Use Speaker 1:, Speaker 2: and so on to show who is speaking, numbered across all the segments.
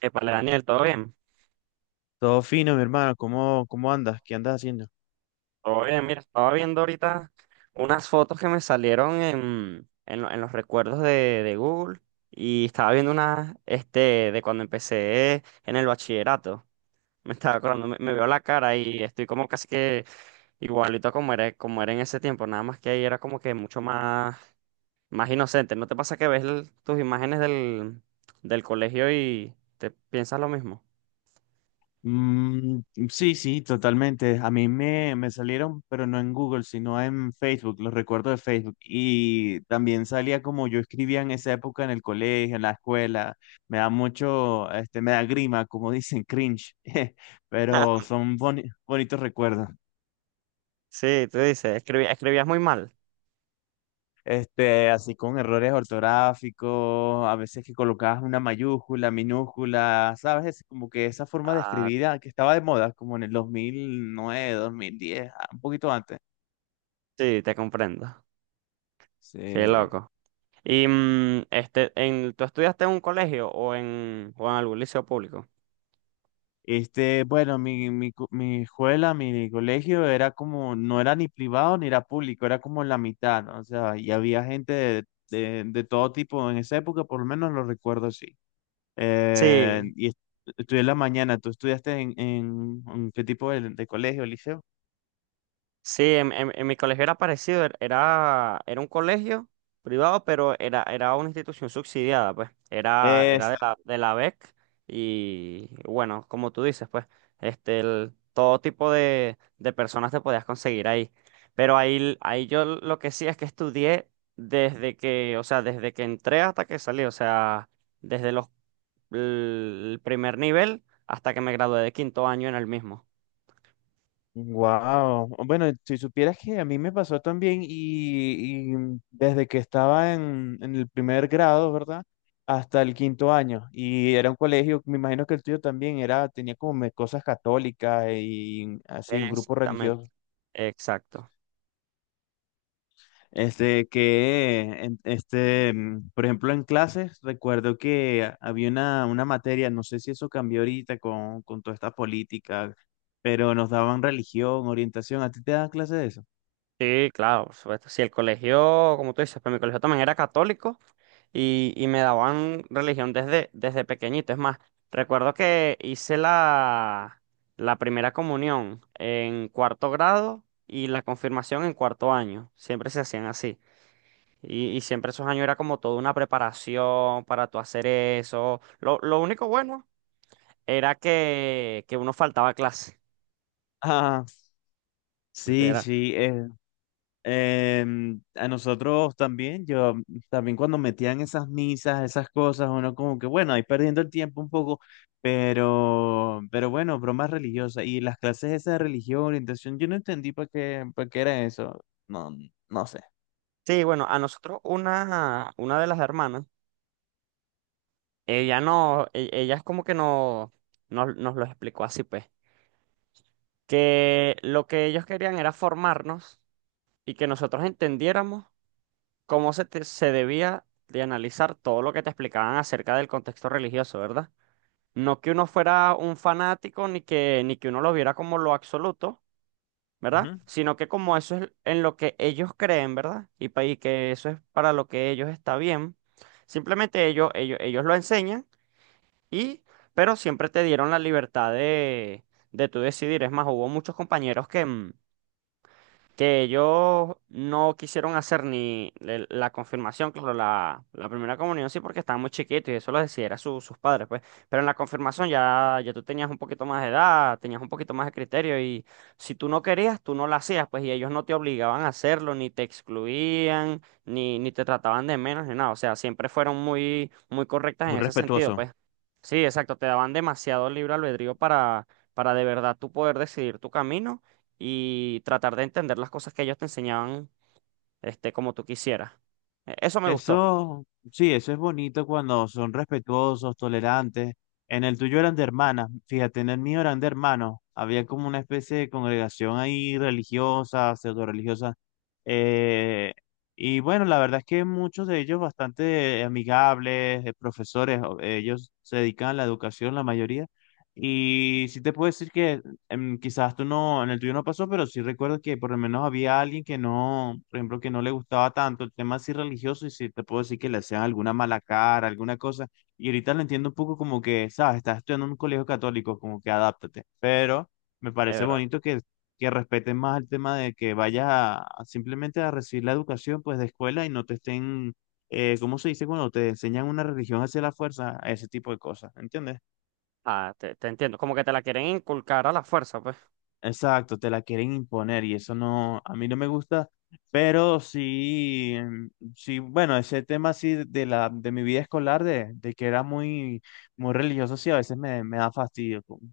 Speaker 1: Epale, Daniel, ¿todo bien?
Speaker 2: Todo fino, mi hermano. ¿¿Cómo andas? ¿Qué andas haciendo?
Speaker 1: Todo bien, mira, estaba viendo ahorita unas fotos que me salieron en los recuerdos de Google y estaba viendo unas de cuando empecé en el bachillerato. Me estaba acordando, me veo la cara y estoy como casi que igualito como era en ese tiempo, nada más que ahí era como que mucho más, más inocente. ¿No te pasa que ves tus imágenes del colegio y te piensas lo mismo?
Speaker 2: Mm, sí, sí, totalmente. A mí me salieron, pero no en Google, sino en Facebook, los recuerdos de Facebook. Y también salía como yo escribía en esa época en el colegio, en la escuela. Me da mucho, me da grima, como dicen, cringe. Pero son bonitos recuerdos.
Speaker 1: Sí, tú dices, escribías muy mal.
Speaker 2: Este, así con errores ortográficos, a veces que colocabas una mayúscula, minúscula, ¿sabes? Es como que esa forma de
Speaker 1: Ah,
Speaker 2: escribir que estaba de moda, como en el 2009, 2010, un poquito antes.
Speaker 1: Sí, te comprendo. Qué
Speaker 2: Sí.
Speaker 1: loco. Y ¿tú estudiaste en un colegio o o en algún liceo público?
Speaker 2: Bueno, mi escuela, mi colegio era como, no era ni privado ni era público, era como la mitad, ¿no? O sea, y había gente de todo tipo en esa época, por lo menos lo recuerdo así.
Speaker 1: Sí,
Speaker 2: Y estudié en la mañana. ¿Tú estudiaste en, en qué tipo de colegio, liceo?
Speaker 1: Sí, en mi colegio era parecido, era un colegio privado, pero era una institución subsidiada, pues, era
Speaker 2: Exacto.
Speaker 1: de la BEC. Y bueno, como tú dices, pues, todo tipo de personas te podías conseguir ahí. Pero ahí yo lo que sí es que estudié desde que, o sea, desde que entré hasta que salí, o sea, desde los, el primer nivel hasta que me gradué de quinto año en el mismo.
Speaker 2: Wow. Bueno, si supieras que a mí me pasó también y desde que estaba en el primer grado, ¿verdad? Hasta el quinto año. Y era un colegio, me imagino que el tuyo también era, tenía como cosas católicas y así, un grupo
Speaker 1: Exactamente,
Speaker 2: religioso.
Speaker 1: exacto.
Speaker 2: Este, que, por ejemplo, en clases, recuerdo que había una materia, no sé si eso cambió ahorita con toda esta política, pero nos daban religión, orientación. ¿A ti te dan clases de eso?
Speaker 1: Sí, claro, por supuesto. Si el colegio, como tú dices, pero mi colegio también era católico y me daban religión desde pequeñito. Es más, recuerdo que hice la primera comunión en cuarto grado y la confirmación en cuarto año. Siempre se hacían así. Y siempre esos años era como toda una preparación para tú hacer eso. Lo único bueno era que uno faltaba a clase.
Speaker 2: Ah, sí,
Speaker 1: Era-
Speaker 2: sí. A nosotros también, yo también cuando metían esas misas, esas cosas, uno como que bueno, ahí perdiendo el tiempo un poco, pero bueno, bromas religiosas y las clases esas de religión, orientación, yo no entendí para qué era eso, no, no sé.
Speaker 1: Sí, bueno, a nosotros una de las hermanas. Ella no, e- ella es como que no, nos lo explicó así, pues, que lo que ellos querían era formarnos y que nosotros entendiéramos cómo se, se debía de analizar todo lo que te explicaban acerca del contexto religioso, ¿verdad? No que uno fuera un fanático ni que, ni que uno lo viera como lo absoluto, ¿verdad?
Speaker 2: Ujú.
Speaker 1: Sino que como eso es en lo que ellos creen, ¿verdad? Y, y que eso es para lo que ellos está bien. Simplemente ellos lo enseñan. Y, pero siempre te dieron la libertad de tú decidir. Es más, hubo muchos compañeros que, que ellos no quisieron hacer ni la confirmación, claro, la primera comunión sí porque estaban muy chiquitos y eso lo decidiera sus padres, pues, pero en la confirmación ya tú tenías un poquito más de edad, tenías un poquito más de criterio y si tú no querías, tú no la hacías, pues, y ellos no te obligaban a hacerlo, ni te excluían, ni, ni te trataban de menos, ni nada, o sea, siempre fueron muy, muy correctas en
Speaker 2: Muy
Speaker 1: ese sentido,
Speaker 2: respetuoso.
Speaker 1: pues. Sí, exacto, te daban demasiado libre albedrío para de verdad tú poder decidir tu camino y tratar de entender las cosas que ellos te enseñaban, como tú quisieras. E- Eso me gustó,
Speaker 2: Eso, sí, eso es bonito cuando son respetuosos, tolerantes. En el tuyo eran de hermanas, fíjate, en el mío eran de hermanos. Había como una especie de congregación ahí religiosa, pseudo religiosa. Eh, y bueno, la verdad es que muchos de ellos bastante amigables, profesores, ellos se dedican a la educación, la mayoría. Y sí te puedo decir que quizás tú no, en el tuyo no pasó, pero sí recuerdo que por lo menos había alguien que no, por ejemplo, que no le gustaba tanto el tema así religioso y sí te puedo decir que le hacían alguna mala cara, alguna cosa. Y ahorita lo entiendo un poco como que, sabes, estás estudiando en un colegio católico, como que adáptate. Pero me
Speaker 1: es
Speaker 2: parece
Speaker 1: verdad.
Speaker 2: bonito que respeten más el tema de que vayas a simplemente a recibir la educación pues de escuela y no te estén, ¿cómo se dice? Cuando te enseñan una religión hacia la fuerza, ese tipo de cosas, ¿entiendes?
Speaker 1: Ah, te entiendo. Como que te la quieren inculcar a la fuerza, pues.
Speaker 2: Exacto, te la quieren imponer y eso no, a mí no me gusta, pero sí, sí, bueno, ese tema sí de mi vida escolar, de que era muy, muy religioso, sí, a veces me da fastidio.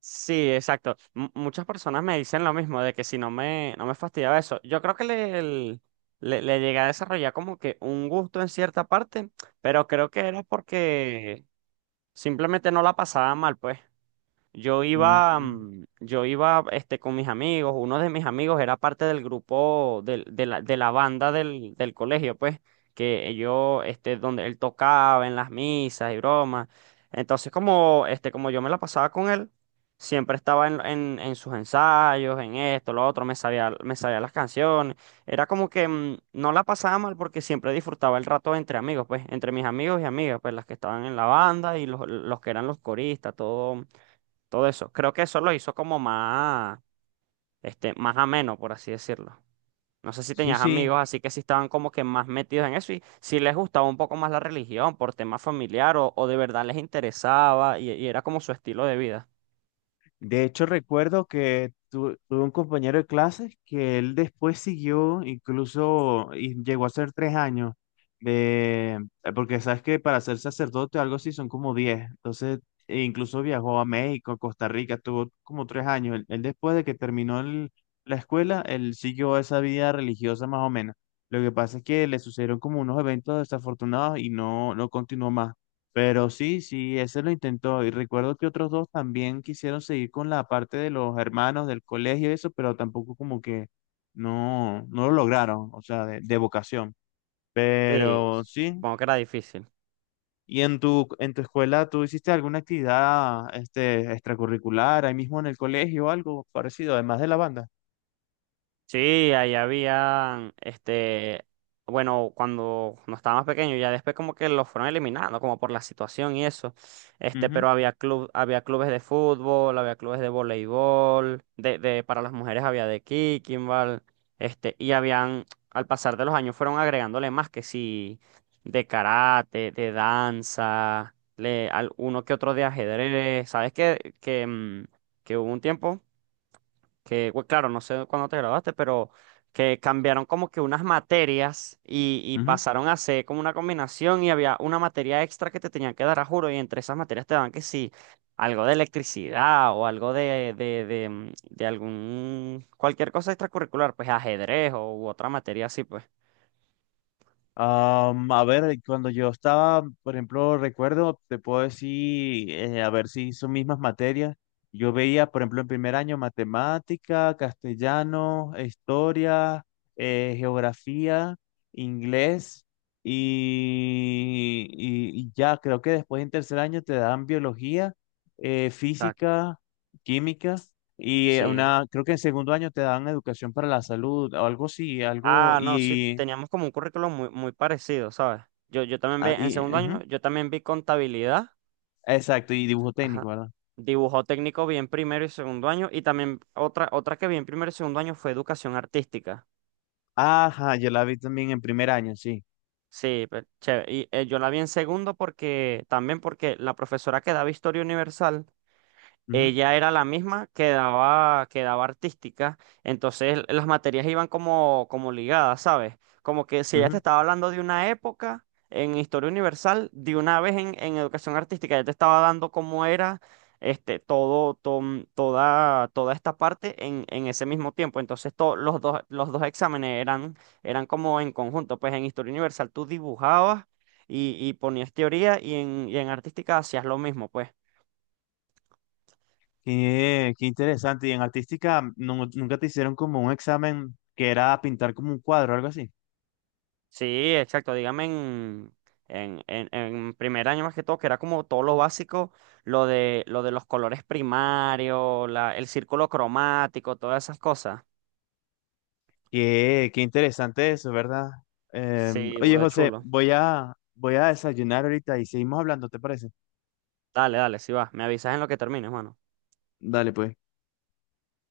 Speaker 1: Sí, exacto. M- muchas personas me dicen lo mismo, de que si no me, no me fastidiaba eso. Yo creo que le llegué a desarrollar como que un gusto en cierta parte, pero creo que era porque simplemente no la pasaba mal, pues.
Speaker 2: mm,
Speaker 1: Yo iba con mis amigos, uno de mis amigos era parte del grupo de la banda del colegio, pues, que yo, este, donde él tocaba en las misas y bromas. Entonces, como yo me la pasaba con él, siempre estaba en sus ensayos, en esto, lo otro, me sabía las canciones. Era como que no la pasaba mal porque siempre disfrutaba el rato entre amigos, pues, entre mis amigos y amigas, pues, las que estaban en la banda y los que eran los coristas, todo eso. Creo que eso lo hizo como más, más ameno, por así decirlo. No sé si
Speaker 2: sí,
Speaker 1: tenías amigos,
Speaker 2: sí,
Speaker 1: así que sí estaban como que más metidos en eso y si les gustaba un poco más la religión por tema familiar o de verdad les interesaba y era como su estilo de vida.
Speaker 2: de hecho, recuerdo que tuve un compañero de clases que él después siguió, incluso y llegó a ser 3 años, de, porque sabes que para ser sacerdote o algo así son como diez. Entonces, e incluso viajó a México, a Costa Rica, tuvo como 3 años. Él después de que terminó la escuela, él siguió esa vida religiosa más o menos. Lo que pasa es que le sucedieron como unos eventos desafortunados y no, no continuó más. Pero sí, sí, ese lo intentó. Y recuerdo que otros dos también quisieron seguir con la parte de los hermanos del colegio y eso, pero tampoco como que no, no lo lograron, o sea, de vocación.
Speaker 1: Sí.
Speaker 2: Pero sí.
Speaker 1: Supongo que era difícil.
Speaker 2: ¿Y en tu escuela tú hiciste alguna actividad este, extracurricular ahí mismo en el colegio o algo parecido, además de la banda?
Speaker 1: Sí, ahí había, bueno, cuando no estaba más pequeño, ya después como que los fueron eliminando, como por la situación y eso,
Speaker 2: Ujú,
Speaker 1: pero había club, había clubes de fútbol, había clubes de voleibol, para las mujeres había de kickingball, y habían, al pasar de los años fueron agregándole más que sí, de karate, de danza, uno que otro de ajedrez, ¿sabes qué? Que, que hubo un tiempo que, bueno, claro, no sé cuándo te graduaste, pero que cambiaron como que unas materias y
Speaker 2: ujú.
Speaker 1: pasaron a ser como una combinación y había una materia extra que te tenían que dar a juro y entre esas materias te daban que sí, algo de electricidad o algo de algún, cualquier cosa extracurricular, pues ajedrez o u otra materia así, pues.
Speaker 2: A ver, cuando yo estaba, por ejemplo, recuerdo, te puedo decir, a ver si son mismas materias. Yo veía, por ejemplo, en primer año matemática, castellano, historia, geografía, inglés y ya, creo que después en tercer año te dan biología,
Speaker 1: Exacto.
Speaker 2: física, química y
Speaker 1: Sí.
Speaker 2: una, creo que en segundo año te dan educación para la salud o algo así, algo
Speaker 1: Ah, no, sí,
Speaker 2: y...
Speaker 1: teníamos como un currículum muy, muy parecido, ¿sabes? Yo también vi,
Speaker 2: ah,
Speaker 1: en
Speaker 2: y
Speaker 1: segundo año,
Speaker 2: ujú.
Speaker 1: yo también vi contabilidad.
Speaker 2: Exacto, y dibujo
Speaker 1: Ajá.
Speaker 2: técnico, ¿verdad?
Speaker 1: Dibujo técnico bien primero y segundo año. Y también otra que vi en primero y segundo año fue educación artística.
Speaker 2: Ajá, yo la vi también en primer año, sí.
Speaker 1: Sí, pe- chévere. Y yo la vi en segundo porque, también porque la profesora que daba historia universal
Speaker 2: Ujú,
Speaker 1: ella era la misma que daba artística, entonces las materias iban como, como ligadas, ¿sabes? Como que si ella te
Speaker 2: ujú.
Speaker 1: estaba hablando de una época en historia universal, de una vez en educación artística, ella te estaba dando cómo era toda esta parte en ese mismo tiempo. Entonces los dos exámenes eran como en conjunto, pues en historia universal tú dibujabas y ponías teoría y en artística hacías lo mismo, pues.
Speaker 2: Qué, qué interesante. Y en artística, nunca te hicieron como un examen que era pintar como un cuadro o algo así.
Speaker 1: Sí, exacto. Dígame en primer año más que todo, que era como todo lo básico, lo de los colores primarios, el círculo cromático, todas esas cosas.
Speaker 2: Qué, qué interesante eso, ¿verdad?
Speaker 1: Sí,
Speaker 2: Oye,
Speaker 1: burda de
Speaker 2: José,
Speaker 1: chulo.
Speaker 2: voy voy a desayunar ahorita y seguimos hablando, ¿te parece?
Speaker 1: Dale, dale, sí va. Me avisas en lo que termines, mano.
Speaker 2: Dale, pues.